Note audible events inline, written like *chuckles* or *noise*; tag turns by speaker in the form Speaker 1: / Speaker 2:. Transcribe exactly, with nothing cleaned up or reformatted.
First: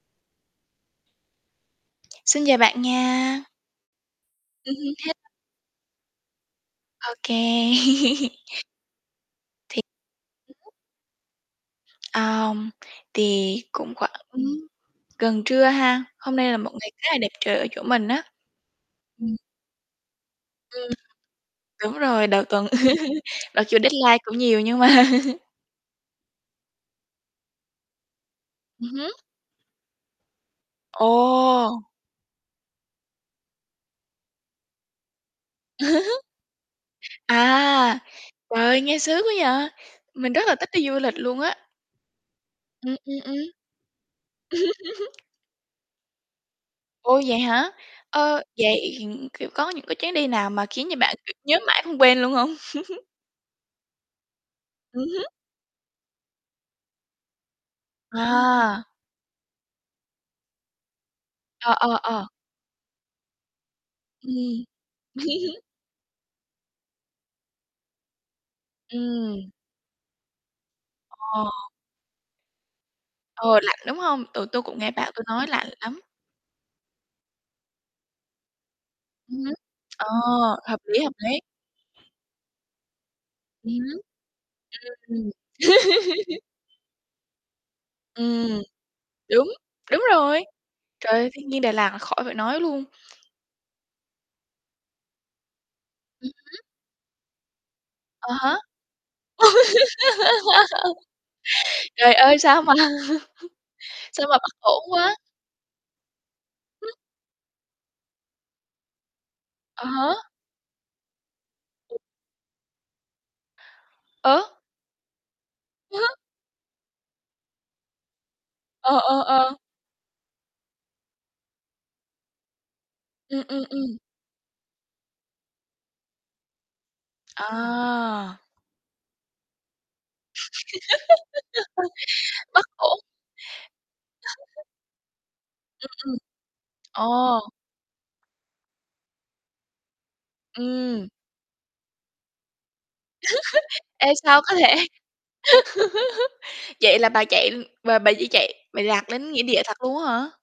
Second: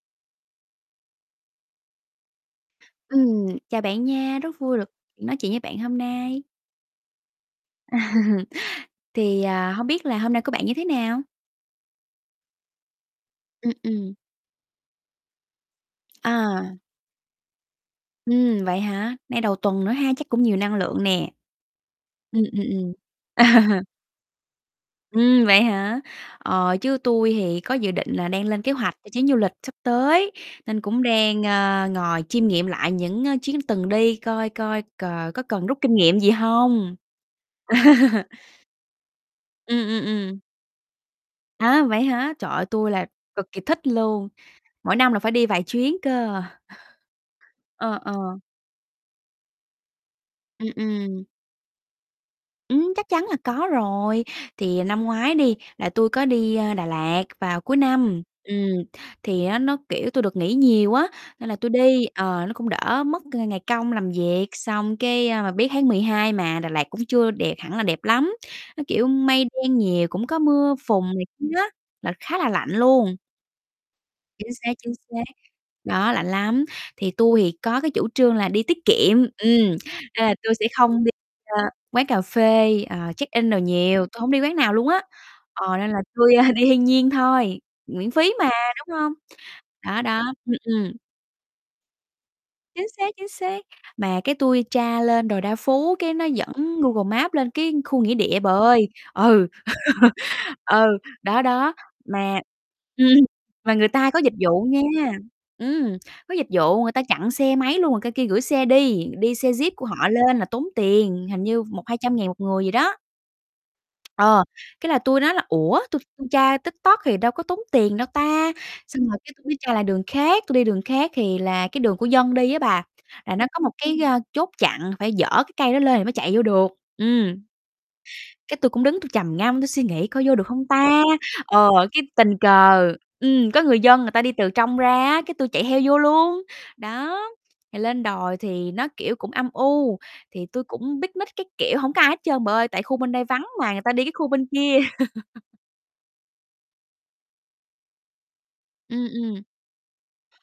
Speaker 1: Xin chào bạn nha.
Speaker 2: Ừm, chào bạn nha, rất
Speaker 1: Ừm
Speaker 2: vui được
Speaker 1: hứm, hello
Speaker 2: nói chuyện với bạn hôm nay.
Speaker 1: Ô kê. *laughs*
Speaker 2: *chuckles* Thì, à,
Speaker 1: Thì
Speaker 2: hông biết là hôm nay của bạn như thế nào?
Speaker 1: Ờm, thì
Speaker 2: Ừm,
Speaker 1: cũng khoảng
Speaker 2: ừm.
Speaker 1: gần trưa ha, hôm nay là một
Speaker 2: À.
Speaker 1: ngày khá là đẹp trời ở chỗ mình á.
Speaker 2: Ừm, vậy hả?
Speaker 1: Ừm.
Speaker 2: Nay đầu tuần nữa ha, chắc cũng nhiều năng
Speaker 1: Ừm.
Speaker 2: lượng nè.
Speaker 1: Đúng rồi,
Speaker 2: Ừm,
Speaker 1: đầu
Speaker 2: ừm,
Speaker 1: tuần đợt
Speaker 2: ừm.
Speaker 1: *laughs* mặc dù
Speaker 2: *chuckles*
Speaker 1: deadline cũng nhiều nhưng mà
Speaker 2: Ừm,
Speaker 1: *laughs*
Speaker 2: vậy hả? Ờ, chứ tui thì có dự định là đang lên kế
Speaker 1: Ừm
Speaker 2: hoạch cho
Speaker 1: hứm.
Speaker 2: chuyến du lịch sắp tới, nên cũng đang,
Speaker 1: Ồ!
Speaker 2: ờ, ngồi chiêm nghiệm lại những, ờ, chuyến từng đi coi coi cờ có cần rút kinh nghiệm
Speaker 1: *laughs*
Speaker 2: gì hông?
Speaker 1: À,
Speaker 2: *laughs*
Speaker 1: trời ơi nghe sướng quá vậy,
Speaker 2: Ừm, ừm,
Speaker 1: mình
Speaker 2: ừm.
Speaker 1: rất là thích đi du lịch luôn á.
Speaker 2: Á, vậy hả, trời ơi tui
Speaker 1: Ừm,
Speaker 2: là
Speaker 1: ừm, ừm.
Speaker 2: cực kì thích luôn, mỗi năm là
Speaker 1: *laughs*
Speaker 2: phải đi vài chuyến cơ.
Speaker 1: Ô, vậy hả?
Speaker 2: Ờ, ờ.
Speaker 1: Ơ, vậy, kiểu, có những, cái, chuyến đi nào mà
Speaker 2: Ừm,
Speaker 1: khiến cho bạn
Speaker 2: ừm.
Speaker 1: kiểu nhớ mãi không quên luôn hông?
Speaker 2: Ừm,
Speaker 1: *laughs*
Speaker 2: chắc chắn là có rồi, thì
Speaker 1: Ừm
Speaker 2: năm
Speaker 1: hứm.
Speaker 2: ngoái đi, là tui có đi, à, Đà Lạt vào cuối năm, ừm,
Speaker 1: À.
Speaker 2: thì á nó, kiểu, tui được nghỉ nhiều á, nên là tui
Speaker 1: Ờ, ờ,
Speaker 2: đi,
Speaker 1: ờ.
Speaker 2: ờ, nó cũng đỡ mất cái ngày công làm việc,
Speaker 1: Ừm.
Speaker 2: xong cái, à, mà
Speaker 1: *laughs*
Speaker 2: biết tháng mười hai mà Đà Lạt cũng chưa đẹp hẳn là đẹp lắm, nó, kiểu, mây
Speaker 1: Ừm.
Speaker 2: đen nhiều, cũng có mưa phùn này kia
Speaker 1: Ồ.
Speaker 2: á, là khá là lạnh luôn.
Speaker 1: Ờ, lạnh, đúng không? Ừ,
Speaker 2: Chính
Speaker 1: tui
Speaker 2: xác,
Speaker 1: cũng nghe
Speaker 2: chính
Speaker 1: bạn tui
Speaker 2: xác,
Speaker 1: nói lạnh lắm.
Speaker 2: đó lạnh lắm. Thì tui thì có cái chủ trương là đi tiết kiệm,
Speaker 1: Ừm hứm,
Speaker 2: ừm,
Speaker 1: ờ,
Speaker 2: nên là tui sẽ
Speaker 1: hợp lý,
Speaker 2: không đi,
Speaker 1: hợp lý.
Speaker 2: ờ, quán cà phê, ờ, check in đồ
Speaker 1: Ừm hứm.
Speaker 2: nhiều, tui hổng đi quán nào luôn á,
Speaker 1: Ừm,
Speaker 2: ờ, nên là tui,
Speaker 1: ừm. *laughs*
Speaker 2: a, đi thiên nhiên thôi, miễn phí mà,
Speaker 1: Ừm,
Speaker 2: đúng hông?
Speaker 1: đúng, đúng
Speaker 2: Đó, đó,
Speaker 1: rồi.
Speaker 2: ừm, ừm.
Speaker 1: Trời ơi, thiên nhiên Đà Lạt là khỏi phải nói luôn.
Speaker 2: Chính xác, chính xác, mà cái tui tra lên đồi Đa Phú cái nó
Speaker 1: Ừm hứm.
Speaker 2: dẫn Google Maps lên cái khu nghĩa
Speaker 1: À
Speaker 2: địa bà
Speaker 1: há. *laughs*
Speaker 2: ơi, ừ, *laughs* ừ, đó, đó,
Speaker 1: Trời ơi,
Speaker 2: mà
Speaker 1: sao mà
Speaker 2: ừm
Speaker 1: *laughs*
Speaker 2: mà người ta có
Speaker 1: sao
Speaker 2: dịch
Speaker 1: mà bất
Speaker 2: vụ nha,
Speaker 1: ổn quá.
Speaker 2: ừm, có dịch vụ
Speaker 1: Ừm.
Speaker 2: người ta chặn xe máy luôn rồi qua kia gửi xe đi, đi xe Jeep
Speaker 1: À
Speaker 2: của họ
Speaker 1: há.
Speaker 2: lên là tốn tiền, hình như một hai trăm ngàn một người gì đó.
Speaker 1: Ờ.
Speaker 2: Ờ, cái là tui nói là "Ủa tui
Speaker 1: *chuckles*
Speaker 2: tra TikTok thì đâu có tốn tiền đâu ta?"
Speaker 1: Ờ,
Speaker 2: Xong rồi
Speaker 1: ờ,
Speaker 2: cái tui
Speaker 1: ờ.
Speaker 2: mới tra lại đường khác, tui đi đường khác thì là, cái, đường của dân đi á bà, là
Speaker 1: Ừm,
Speaker 2: nó có
Speaker 1: ừm,
Speaker 2: một
Speaker 1: ừm.
Speaker 2: cái, ờ, chốt chặn phải dở cái cây đó lên thì mới chạy vô được, ừm.
Speaker 1: À.
Speaker 2: Cái tui cũng đứng tui trầm ngâm tui suy nghĩ coi vô được không ta? Ờ, cái tình
Speaker 1: *laughs* Bất
Speaker 2: cờ
Speaker 1: ổn.
Speaker 2: ừm, có người dân người ta đi từ
Speaker 1: *chuckles*
Speaker 2: trong ra á, cái tui chạy theo
Speaker 1: Ừm,
Speaker 2: vô
Speaker 1: ừm.
Speaker 2: luôn, đó,
Speaker 1: Ồ.
Speaker 2: rồi lên đồi thì nó, kiểu, cũng âm u, thì tui cũng
Speaker 1: Ừm.
Speaker 2: picnic các kiểu, hổng có ai hết trơn bà ơi, tại khu bên đây vắng mà người
Speaker 1: *laughs*
Speaker 2: ta đi,
Speaker 1: Ê,
Speaker 2: cái, khu
Speaker 1: sao
Speaker 2: bên
Speaker 1: có thể,
Speaker 2: kia. *laughs*
Speaker 1: *laughs* vậy là bà chạy bà bà chỉ chạy mày lạc
Speaker 2: Ừm,
Speaker 1: đến nghĩa
Speaker 2: ừm.
Speaker 1: địa thật luôn á hả?